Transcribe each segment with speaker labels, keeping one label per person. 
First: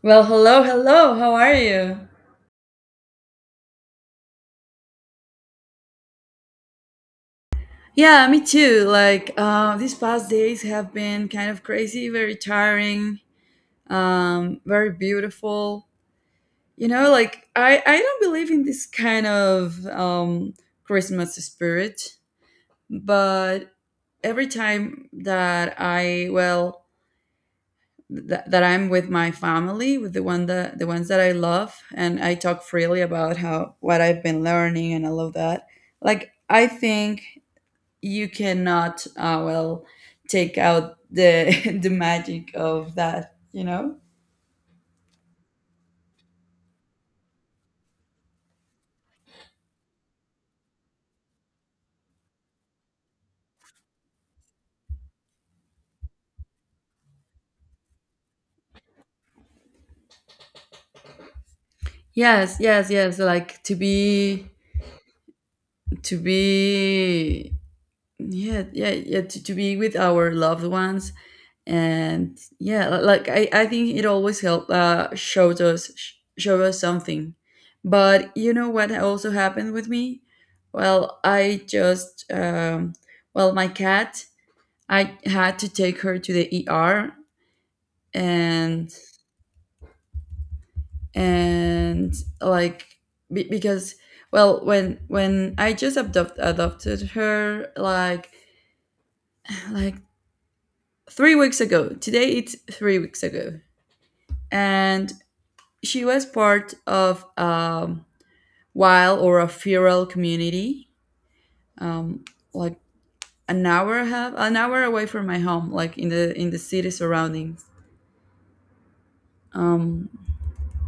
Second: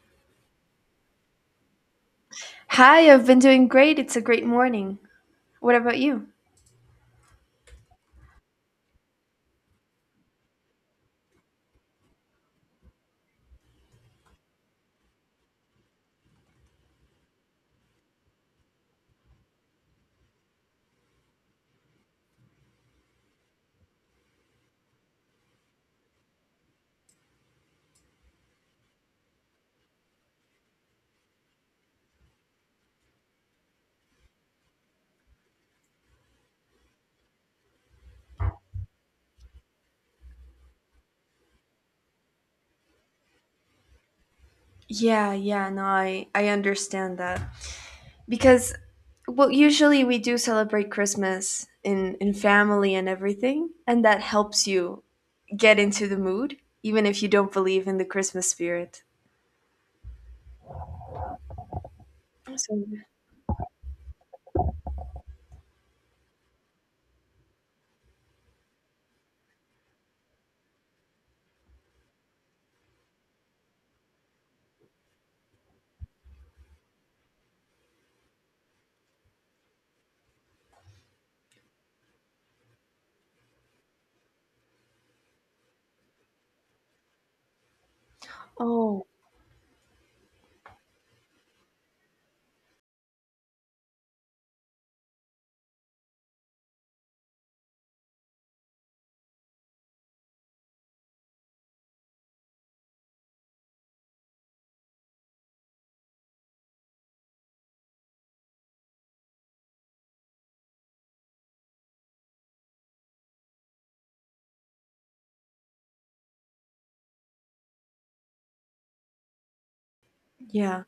Speaker 1: Well, hello, hello. How are you?
Speaker 2: Hi, I've been doing great. It's a great morning. What about you?
Speaker 1: Yeah, me too. These past days have been kind of crazy, very tiring, very beautiful. I don't believe in this kind of Christmas spirit, but every time that that I'm with my family, with the ones that I love, and I talk freely about how what I've been learning and all of that. Like, I think you cannot take out the the magic of that.
Speaker 2: Yeah, yeah, no, I understand that. Because, well, usually we do celebrate Christmas in family and everything, and that helps you get into the mood, even if you don't believe in the Christmas spirit.
Speaker 1: Yes,
Speaker 2: So,
Speaker 1: yes, yes. Like to be, yeah, yeah, yeah. To be with our loved ones, and yeah, I think it always help. Show us something. But you know what also happened with me? Well, my cat. I had to take her to the ER and
Speaker 2: oh,
Speaker 1: and like because well when adopted her like like 3 weeks ago. Today it's 3 weeks ago. And she was part of wild or a feral community, um like an hour and a half, an hour away from my home, like in the city surroundings. Um
Speaker 2: yeah.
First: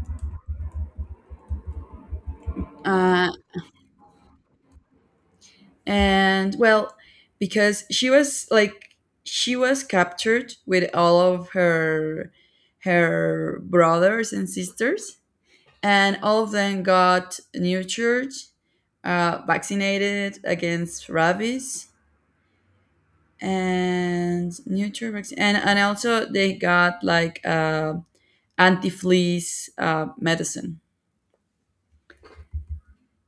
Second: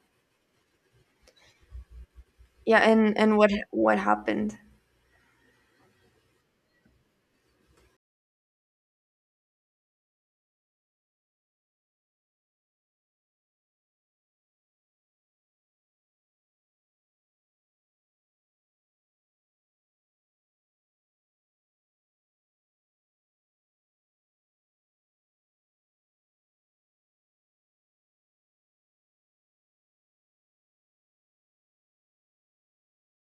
Speaker 2: Yeah, and,
Speaker 1: uh,
Speaker 2: and what happened?
Speaker 1: and Well, because she was like, she was captured with all of her brothers and sisters, and all of them got nurtured, vaccinated against rabies and nurtured vaccine, and also they got like anti-fleas medicine.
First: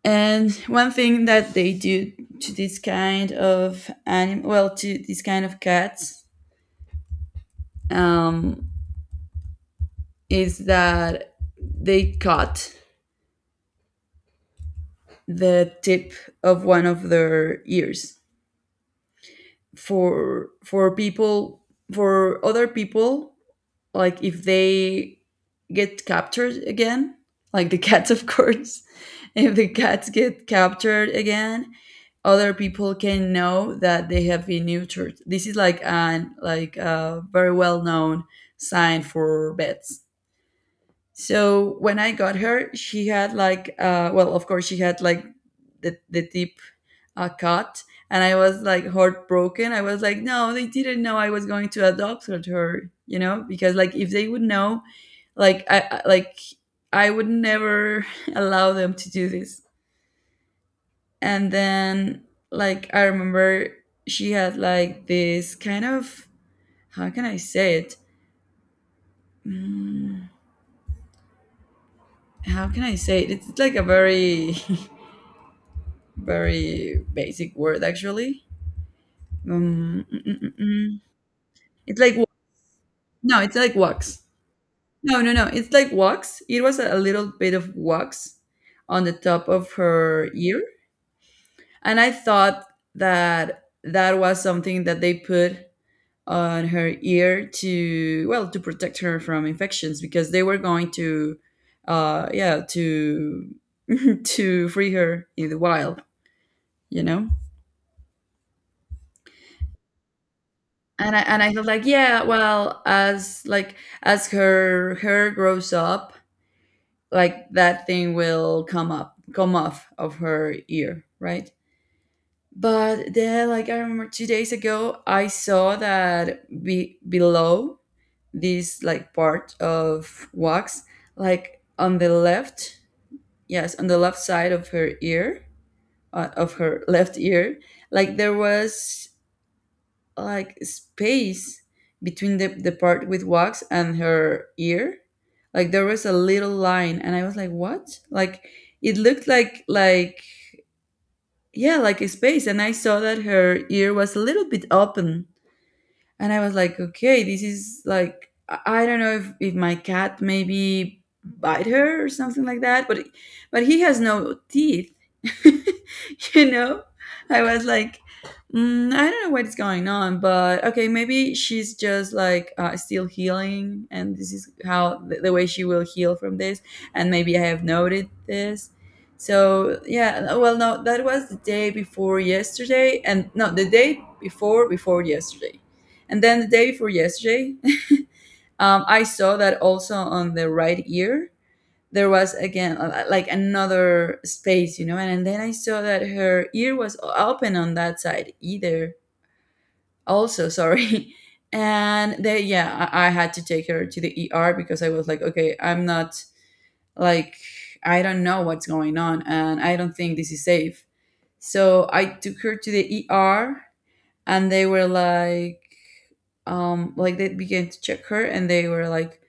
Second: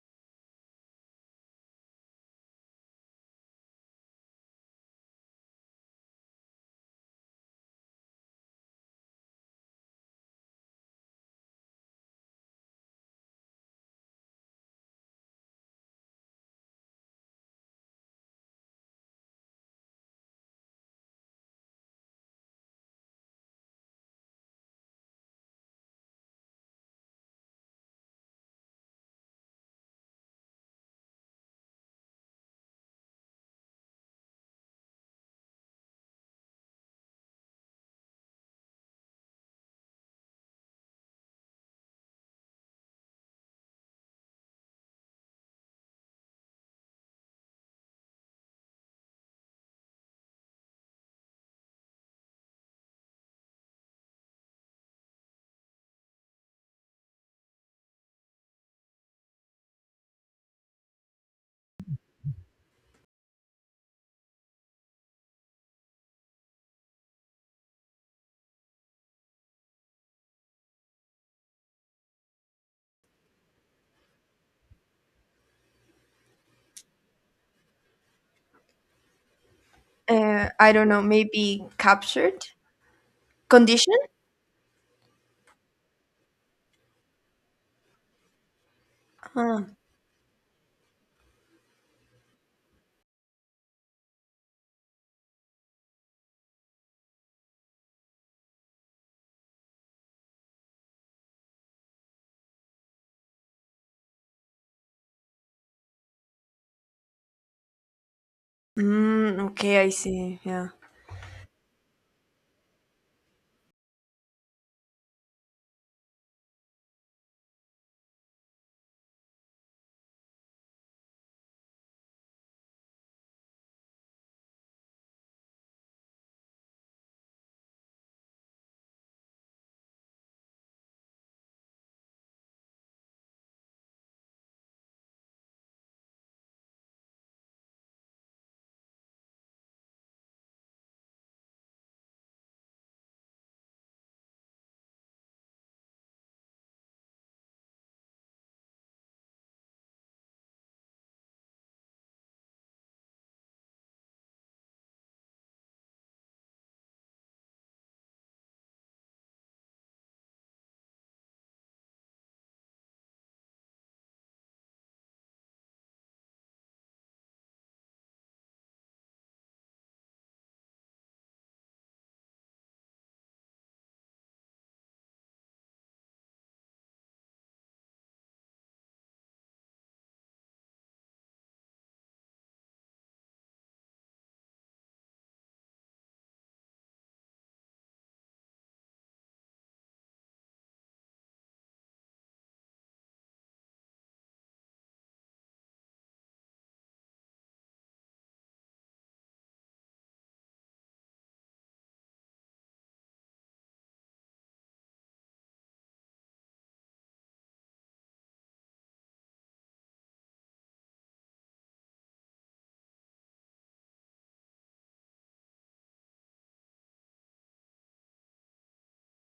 Speaker 1: And one thing that they do to this kind of cats, um, is that they cut the tip of one of their ears, for for people for other people, like if they get captured again, like the cats, of course. If the cats get captured again, other people can know that they have been neutered. This is like an like a very well known sign for vets. So when I got her, she had like, of course, she had like the tip cut. And I was like, heartbroken. I was like, no, they didn't know I was going to adopt her, you know, because like if they would know, like I would never allow them to do this. And then, like I remember, she had like this kind of, how can I say it? Mm, how can I say it? It's like a very very basic word, actually. Um, mm, mm, mm,
Speaker 2: I don't
Speaker 1: mm.
Speaker 2: know, maybe
Speaker 1: It's like
Speaker 2: captured?
Speaker 1: no, it's like
Speaker 2: Condition?
Speaker 1: wax. No, no, no. It's like wax. It was a little bit of wax on the top of
Speaker 2: Huh.
Speaker 1: her ear, and I thought that that was something that they put on her ear to, well, to protect her from infections because they were going to uh yeah to to free her in the wild you know
Speaker 2: Mm, okay, I see. Yeah.
Speaker 1: and I felt like, yeah, well, as like as her hair grows up, like that thing will come up, come off of her ear, right? But then, like I remember 2 days ago, I saw that below this like part of wax, like on the left, yes, on the left side of her ear, of her left ear, like there was like space between the part with wax and her ear. Like there was a little line, and I was like, what? Like, it looked like yeah, like a space, and I saw that her ear was a little bit open. And I was like, okay, this is like, I don't know if my cat maybe bite her or something like that, but he has no teeth. You know, I was like, mm, I don't know what's going on, but okay, maybe she's just like still healing, and this is how the way she will heal from this. And maybe I have noted this. So yeah, well no that was the day before yesterday. And no the day before before yesterday, and then the day before yesterday, I saw that also on the right ear there was again another space, you know. And then I saw that her ear was open on that side either. Also, sorry. And they, yeah, I had to take her to the ER because I was like, okay, I'm not, like, I don't know what's going on, and I don't think this is safe. So I took her to the ER, and they were like they began to check her, and they were like,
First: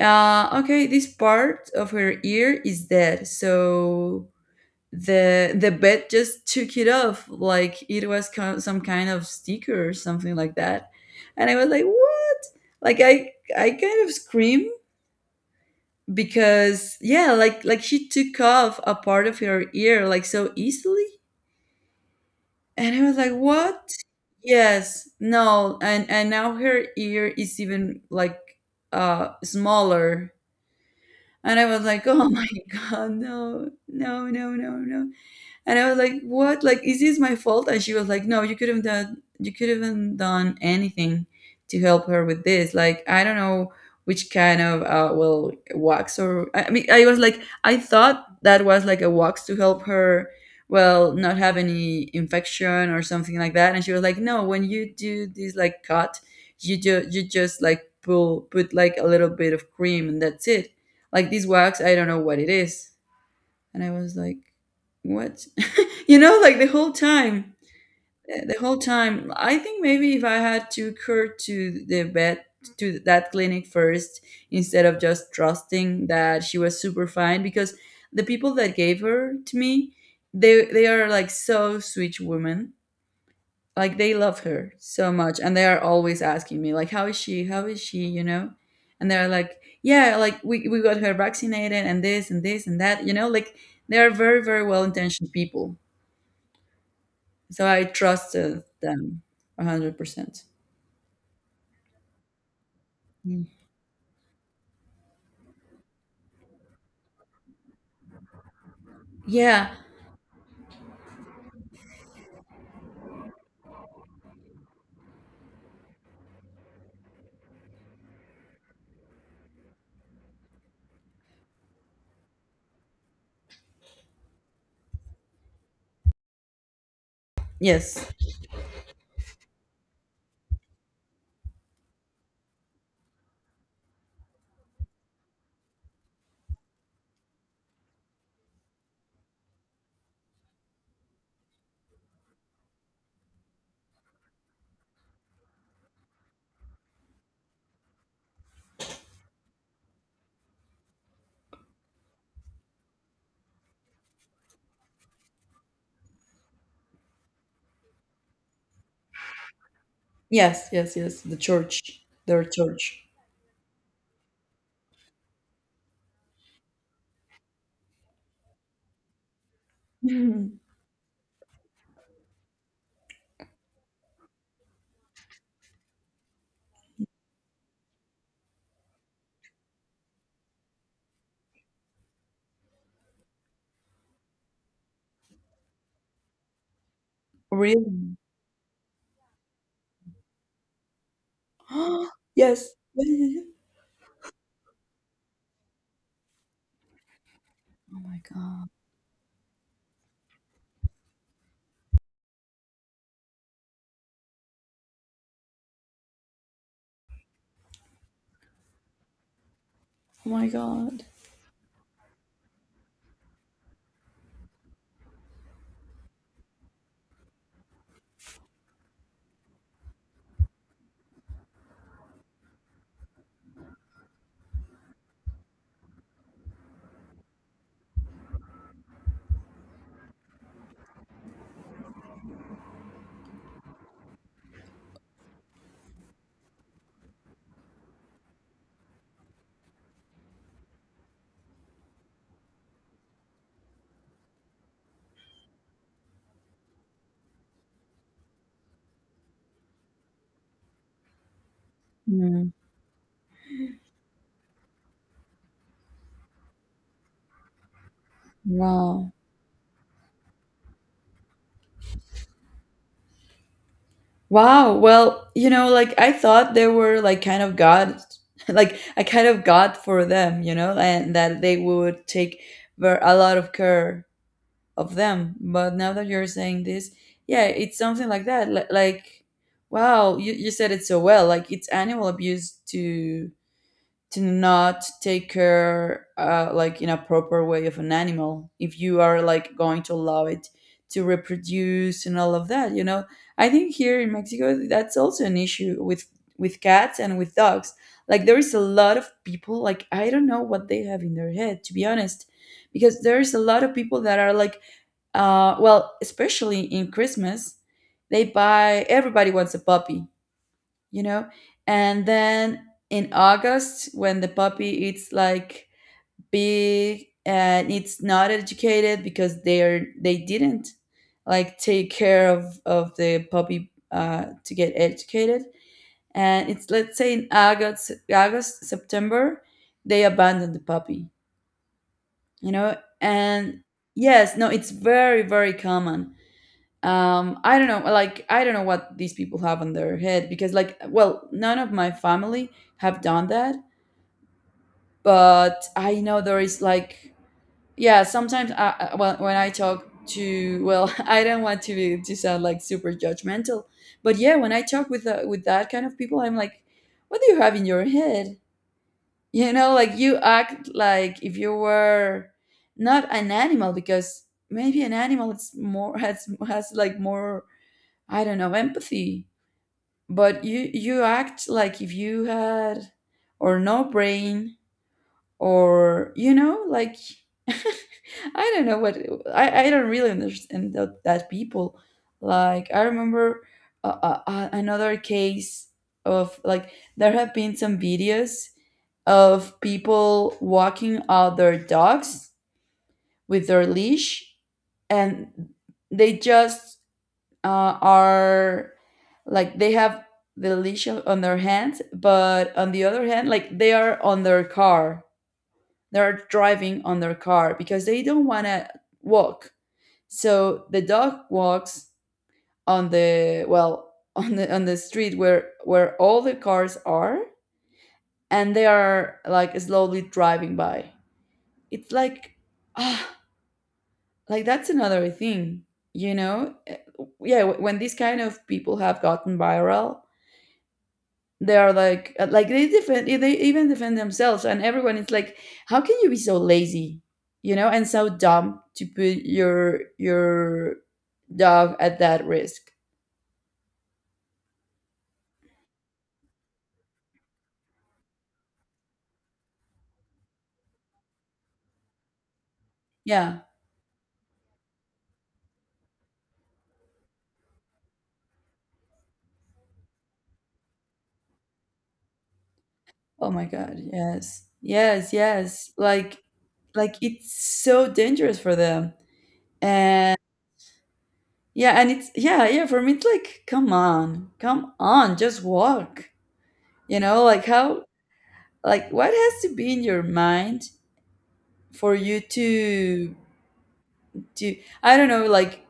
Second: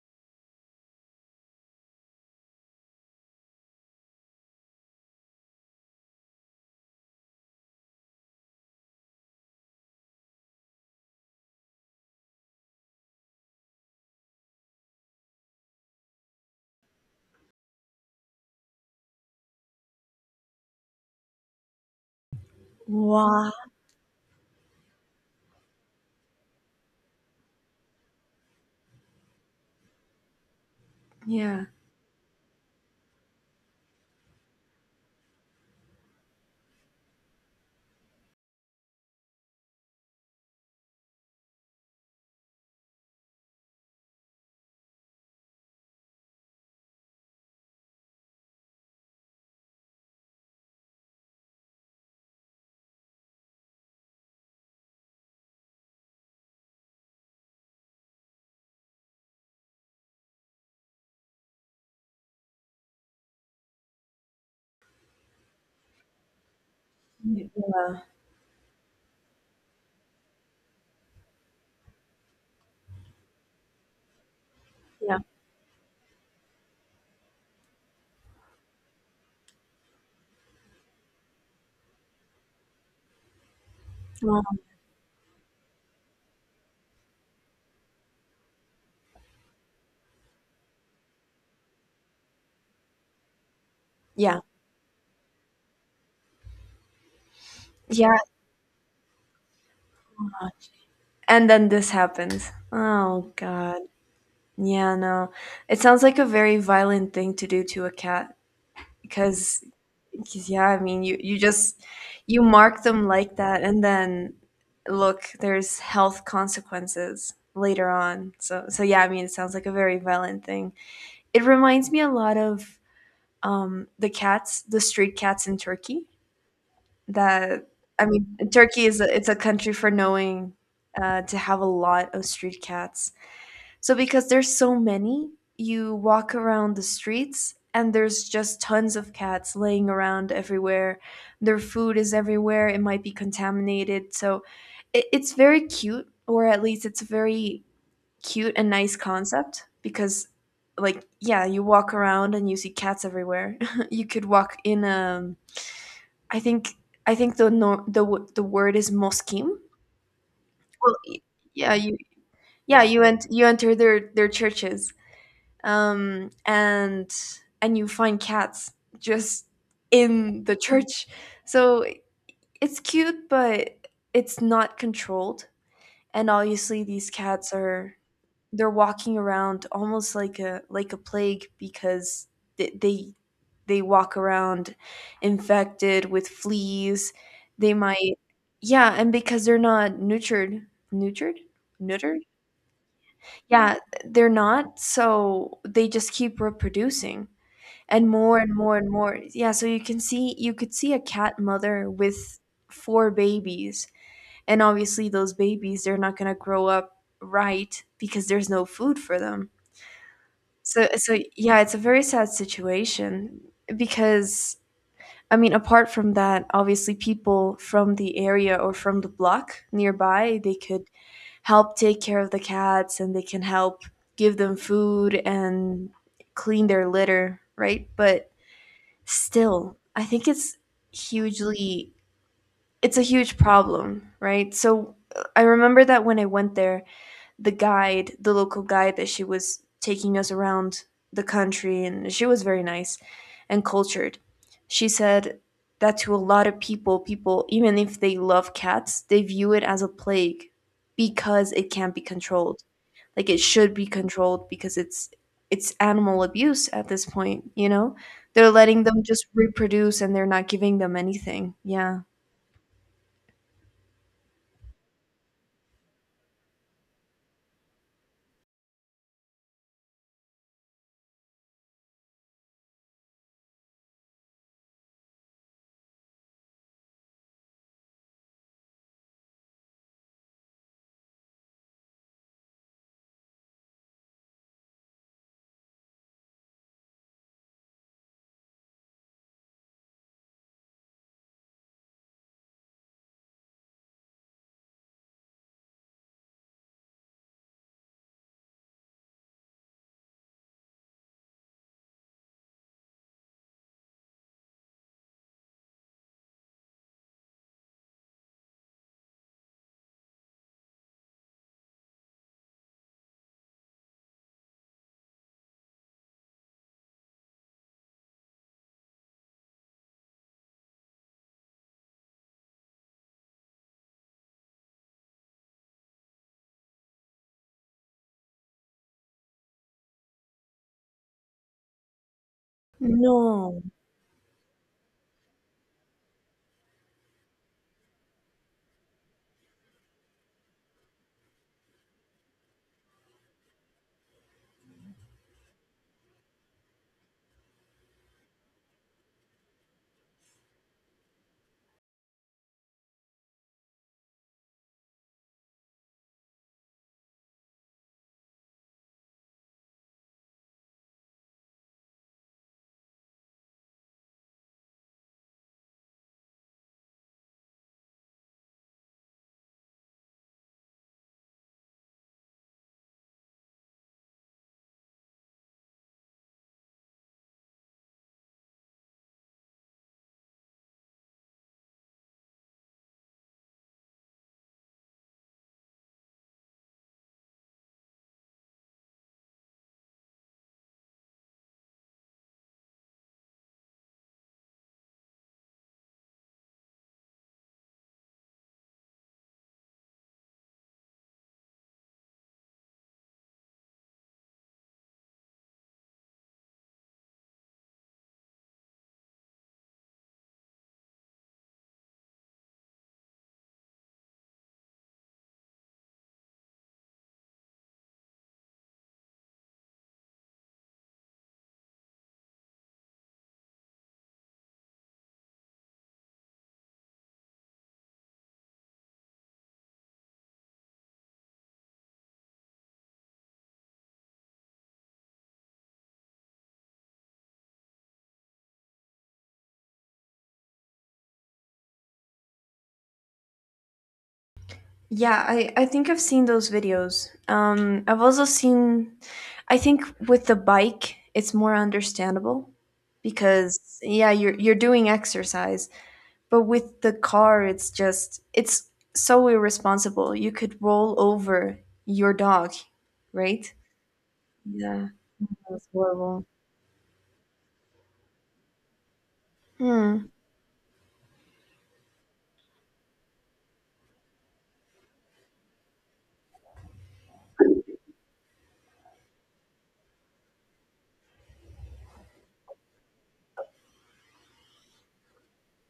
Speaker 1: Okay, this part of her ear is dead, so the vet just took it off like it was some kind of sticker or something like that. And I was like, "What?" Like I kind of scream because yeah, like she took off a part of her ear like so easily. And I was like,
Speaker 2: Wow.
Speaker 1: "What?" Yes, no, and now her ear is even like smaller. And I
Speaker 2: Yeah.
Speaker 1: was like, oh my God, no, no, no, no, no. And I was like, "What? Like, is this my fault?" And she was like, "No, you could have done. You could have done anything to help her with this. Like, I don't know which kind of wax, or I mean, I was like, I thought that was like a wax to help her, well, not have any infection or something like that. And she was like, "No, when you do this like cut, you just like pull put like a little bit of cream, and that's it. Like this wax, I don't know what it is." And I was like, "What?" You know, like the whole
Speaker 2: Yeah,
Speaker 1: time, the whole time. I think maybe if I had to occur to the vet, to that clinic first, instead of
Speaker 2: yeah.
Speaker 1: just trusting that she was super fine, because the people that gave her to me, they are like so sweet women. Like they love
Speaker 2: Wow.
Speaker 1: her so much, and they are always asking me like, "How is she? How is she?" You know, and they're like, "Yeah, like we got her vaccinated, and this and this and that." You know, like they are
Speaker 2: Yeah.
Speaker 1: very very well intentioned people. So I
Speaker 2: Yeah.
Speaker 1: trusted them 100%.
Speaker 2: And then this happens. Oh
Speaker 1: Mm.
Speaker 2: God. Yeah, no. It sounds like a very violent thing to do to a cat because,
Speaker 1: Yeah.
Speaker 2: yeah, I mean, you mark them like that and then look, there's health consequences later on. So yeah, I mean, it sounds like a very violent thing. It reminds me a lot of the cats, the street cats in Turkey. That
Speaker 1: Yes.
Speaker 2: I mean, Turkey it's a country for knowing to have a lot of street cats. So because there's so many, you walk around the streets and there's just tons of cats laying around everywhere. Their food is everywhere. It might be contaminated. So it's very cute, or at least it's a very cute and nice concept because like yeah, you walk around and you see cats everywhere. You could walk in a I think I think the no, the w- the word is moskim.
Speaker 1: Yes, yes,
Speaker 2: Well,
Speaker 1: yes. The
Speaker 2: yeah, you
Speaker 1: church. Their
Speaker 2: yeah,
Speaker 1: church.
Speaker 2: you enter their churches, and you find cats just in the
Speaker 1: Mhm.
Speaker 2: church. So it's cute, but it's not controlled. And obviously, these cats are they're walking around almost like a plague because they they, they walk around infected with fleas. They
Speaker 1: Really?
Speaker 2: might Yeah, and because they're not nurtured, nurtured, neutered.
Speaker 1: Yes. Yeah, yeah, yeah.
Speaker 2: Yeah, they're not, so they just keep reproducing
Speaker 1: Oh
Speaker 2: and
Speaker 1: my
Speaker 2: more and
Speaker 1: god.
Speaker 2: more and more. Yeah, so you could see a cat mother with four babies, and obviously those babies, they're not going to grow up right because there's no food for them.
Speaker 1: Oh my
Speaker 2: So
Speaker 1: god.
Speaker 2: so yeah, it's a very sad situation because I mean, apart from that, obviously people from the area or from the block nearby, they could help take care of the cats and they can help give them food and clean their litter, right? But still, I think hugely it's a huge problem, right? So I remember that when I went there, the local guide that she was taking us around the country, and she was very nice and cultured. She said that to a lot of people, even if they love cats, they view it as a plague because it can't be
Speaker 1: Mm.
Speaker 2: controlled. Like it should be controlled because it's animal abuse at this point, you know? They're letting them
Speaker 1: Wow.
Speaker 2: just reproduce and they're not giving them anything. Yeah.
Speaker 1: Wow. Well, you know, like I thought they were like kind of God, like a kind of God for them, you know, and that they would take a lot of care of them. But now that you're saying this, yeah, it's something like that. Like, wow, you said it so well. Like, it's animal abuse to not take care, like in a proper way, of an animal. If you are like going to allow it to reproduce and all of that, you know, I think here in Mexico that's also an issue with cats and with dogs. Like, there is a lot of people. Like, I don't know what they have in their head, to be honest, because there is a lot of people that are like especially in Christmas, they buy, everybody wants a puppy, you know? And then in August, when the puppy it's like big, and it's not educated because they didn't like take care of, the puppy to get educated. And it's, let's say in August, August, September, they abandon the puppy, you know? And
Speaker 2: No.
Speaker 1: yes, no, it's very, very common. I don't know, like I don't know what these people have on their head, because like, well, none of my family have done that. But I know there is like, yeah, sometimes when I talk to, well, I don't want to be to sound like super judgmental. But yeah, when I talk with that kind of people, I'm like, what do you have in your head? You know, like you act like if you were not an animal, because maybe an animal it's more has like more, I don't know, empathy. But you act like if you had, or no brain, or you know, like I don't know what I don't really understand that people. Like I remember another case of, like there have been some videos of people walking out their dogs with their leash, and they just are like they have the leash on their hands, but on the other hand, like they are on their car. They're driving on their car because they don't want to walk. So the dog walks on the, well, on the street where all the cars are, and they are like slowly driving by. It's like ah like that's another thing, you know? Yeah, when these kind of people have gotten viral, they are like they defend they even defend themselves, and everyone is like, how can you be so lazy, you know, and so dumb to put your dog at that risk?
Speaker 2: Yeah, I think I've seen those videos. I've also seen, I think with the bike, it's more understandable
Speaker 1: Yeah.
Speaker 2: because yeah, you're doing exercise, but with the car, it's so irresponsible. You could roll over your dog,
Speaker 1: Oh my
Speaker 2: right?
Speaker 1: god, yes,
Speaker 2: Yeah,
Speaker 1: yes,
Speaker 2: that's
Speaker 1: yes. Like
Speaker 2: horrible.
Speaker 1: it's so dangerous for them.
Speaker 2: Hmm.
Speaker 1: And yeah, and it's yeah, yeah, for me it's like, come on, come on, just walk, you know? Like how, like what has to be in your mind for you to do? I don't know, like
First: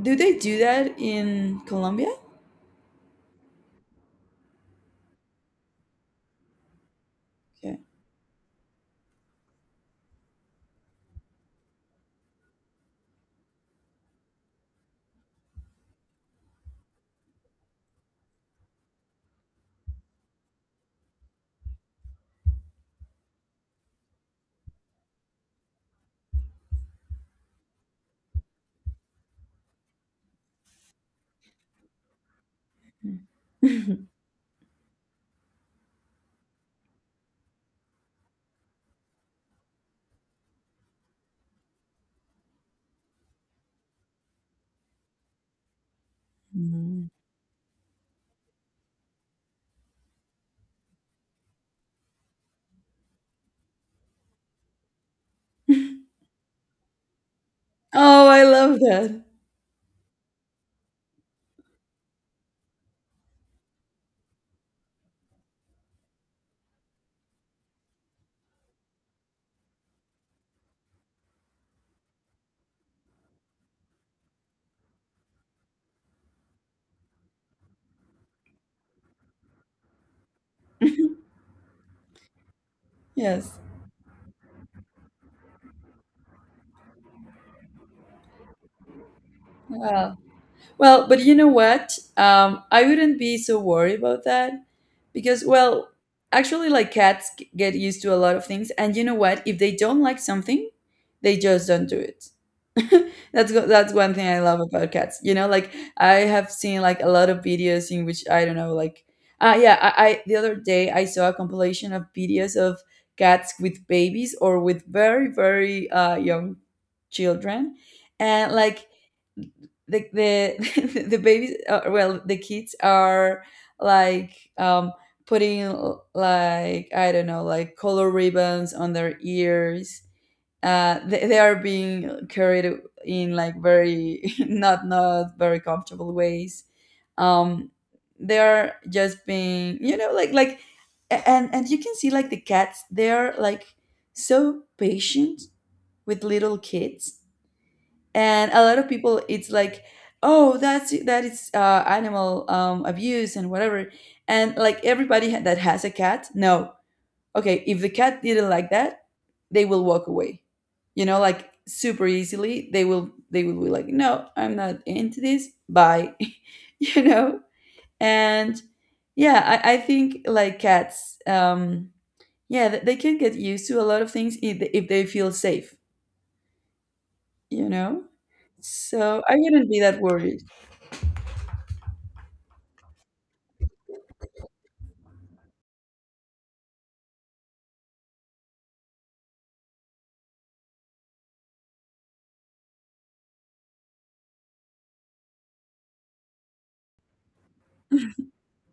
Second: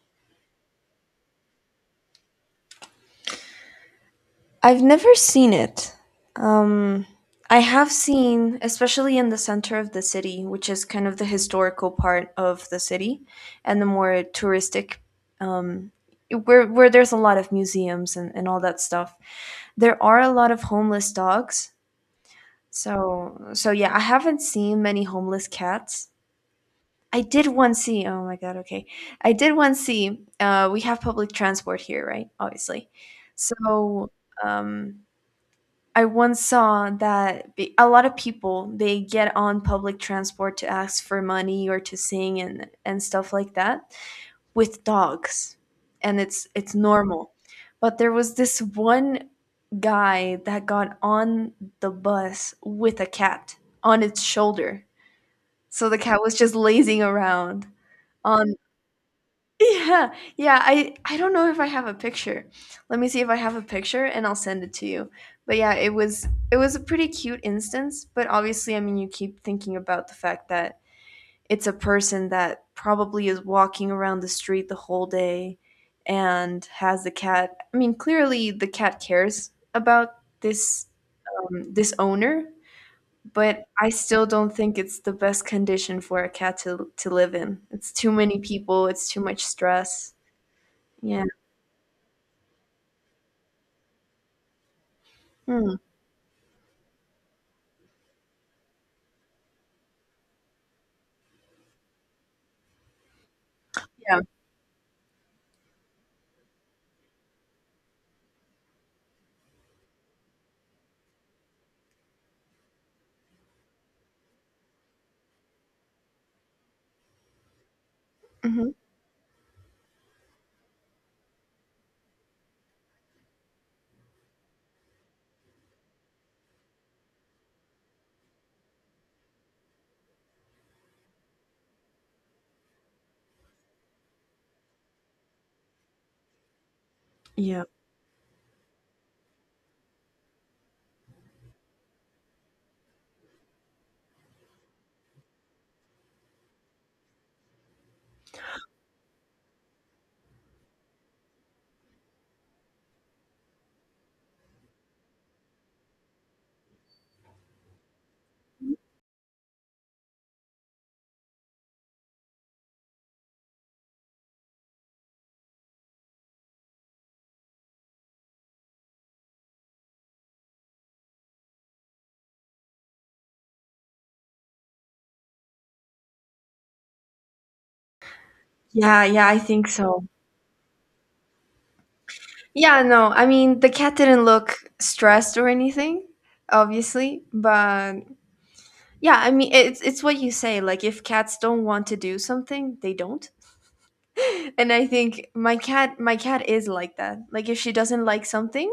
Speaker 1: do they do that in Colombia?
Speaker 2: I've never seen it. Um, I
Speaker 1: Yeah.
Speaker 2: have seen, especially in the center of the city, which is kind of the historical part of the city, and the more touristic, um, where there's a lot of museums and all that stuff. There are a lot of homeless dogs. So yeah, I haven't seen many homeless cats. I did once see. Oh my god. Okay, I did once see. We have public transport here, right? Obviously, so. Um, I once saw that a lot of people, they get on public transport to ask for money or to sing and stuff like that with dogs, and it's
Speaker 1: Mm.
Speaker 2: normal. But there was this one guy that got on the bus with a cat on its shoulder, so the cat was just lazing around
Speaker 1: Oh, I
Speaker 2: on
Speaker 1: love that.
Speaker 2: yeah, yeah. I don't know if I have a picture. Let me see if I have a picture and I'll send it to you. But yeah, it was a pretty cute instance, but obviously, I mean, you keep thinking about the fact that it's a person that probably is walking around the street the whole day and has the cat. I mean, clearly the cat cares about this owner,
Speaker 1: yes.
Speaker 2: but I still don't think it's the best condition for a cat to live in. It's too many people, it's too much stress.
Speaker 1: Wow. Well, but
Speaker 2: Yeah.
Speaker 1: you know what? I wouldn't be so worried about that because,
Speaker 2: Mm,
Speaker 1: well, actually, like cats get used to a lot of things, and you know what? If they don't like something, they just don't do it. that's that's one
Speaker 2: yeah,
Speaker 1: thing I love about cats. You know, like I have seen like a lot of videos in which I don't know, like yeah, I the other day I saw a compilation of videos of cats with babies or with very, very young children. And
Speaker 2: mhm.
Speaker 1: like the the babies, well, the kids are like, putting like I don't know, like color ribbons on their ears. They are being carried in like very, not, not very comfortable ways.
Speaker 2: Yeah.
Speaker 1: um they are just being, you know, like and you can see like the cats, they're like so patient with little kids. And a lot of people, it's like, oh that's, that is animal abuse and whatever. And like everybody that has a cat, no, okay, if the cat didn't like that, they will walk away. You know, like super easily, they will be like, no, I'm not into this, bye. you know. And yeah, I think like cats, yeah, they can get used to a lot of things if they feel safe, you know.
Speaker 2: Yeah,
Speaker 1: So
Speaker 2: yeah,
Speaker 1: I
Speaker 2: I think
Speaker 1: wouldn't be that
Speaker 2: so.
Speaker 1: worried.
Speaker 2: Yeah, no, I mean, the cat didn't look stressed or anything, obviously, but yeah, I mean, it's what you say, like if cats don't want to do something, they don't. And I think my cat is like that. Like if she doesn't like something,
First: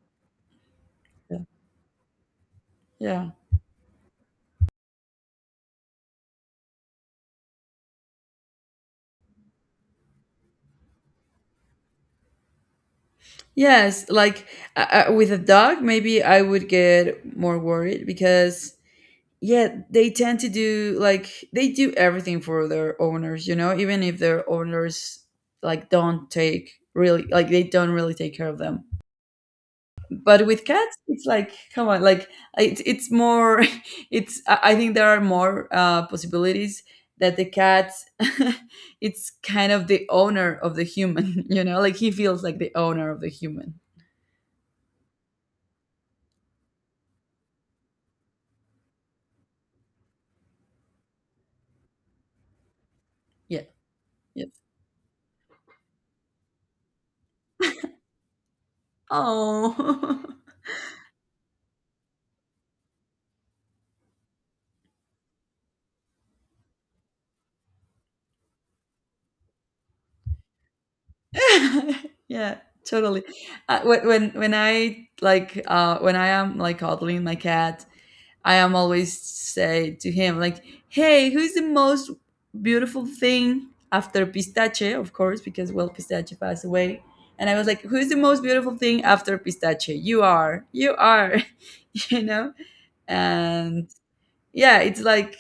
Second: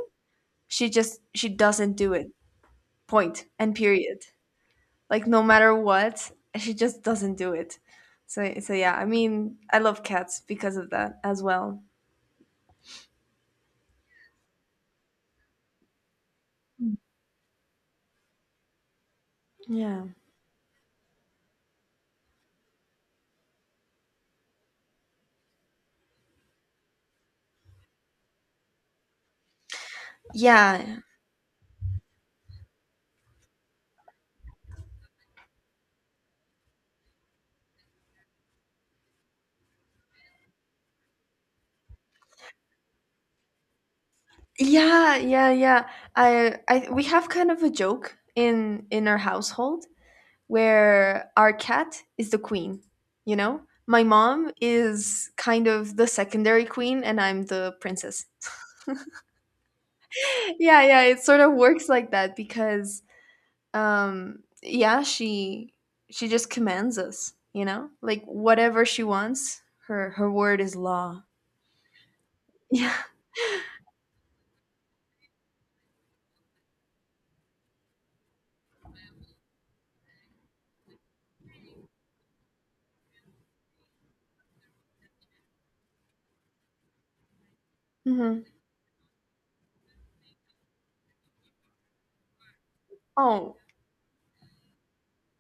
Speaker 2: she doesn't do it.
Speaker 1: Yeah.
Speaker 2: Point and period. Like no matter what, she just doesn't do it. So yeah, I mean, I love cats because of that as well.
Speaker 1: Yes, like, with a dog, maybe I would get more worried because yeah,
Speaker 2: Yeah.
Speaker 1: they tend to do like they do everything for their owners, you know, even if their owners like don't take, really, like they don't really take care of them. But with cats,
Speaker 2: Yeah.
Speaker 1: it's like, come on, like it's more, it's, I think there are more possibilities that the cat it's kind of the owner of the human, you know, like he feels like the owner of the human.
Speaker 2: Yeah, yeah, yeah. I we have kind of a joke in our household where our cat is the queen, you know?
Speaker 1: Yeah.
Speaker 2: My
Speaker 1: Yes.
Speaker 2: mom is kind of the secondary queen and I'm the princess.
Speaker 1: Oh.
Speaker 2: Yeah, yeah, it sort of works like that because yeah, she just commands us, you know? Like whatever she wants, her word is law.
Speaker 1: Yeah,
Speaker 2: Yeah.
Speaker 1: totally. When I like, when I am like cuddling my cat, I am always say to him like, "Hey, who's the most beautiful thing after Pistache?" Of course, because well, Pistache passed away, and I was like, "Who's the most
Speaker 2: Hmm.
Speaker 1: beautiful thing after Pistache? You are, you are." you know.
Speaker 2: Oh,
Speaker 1: And yeah, it's like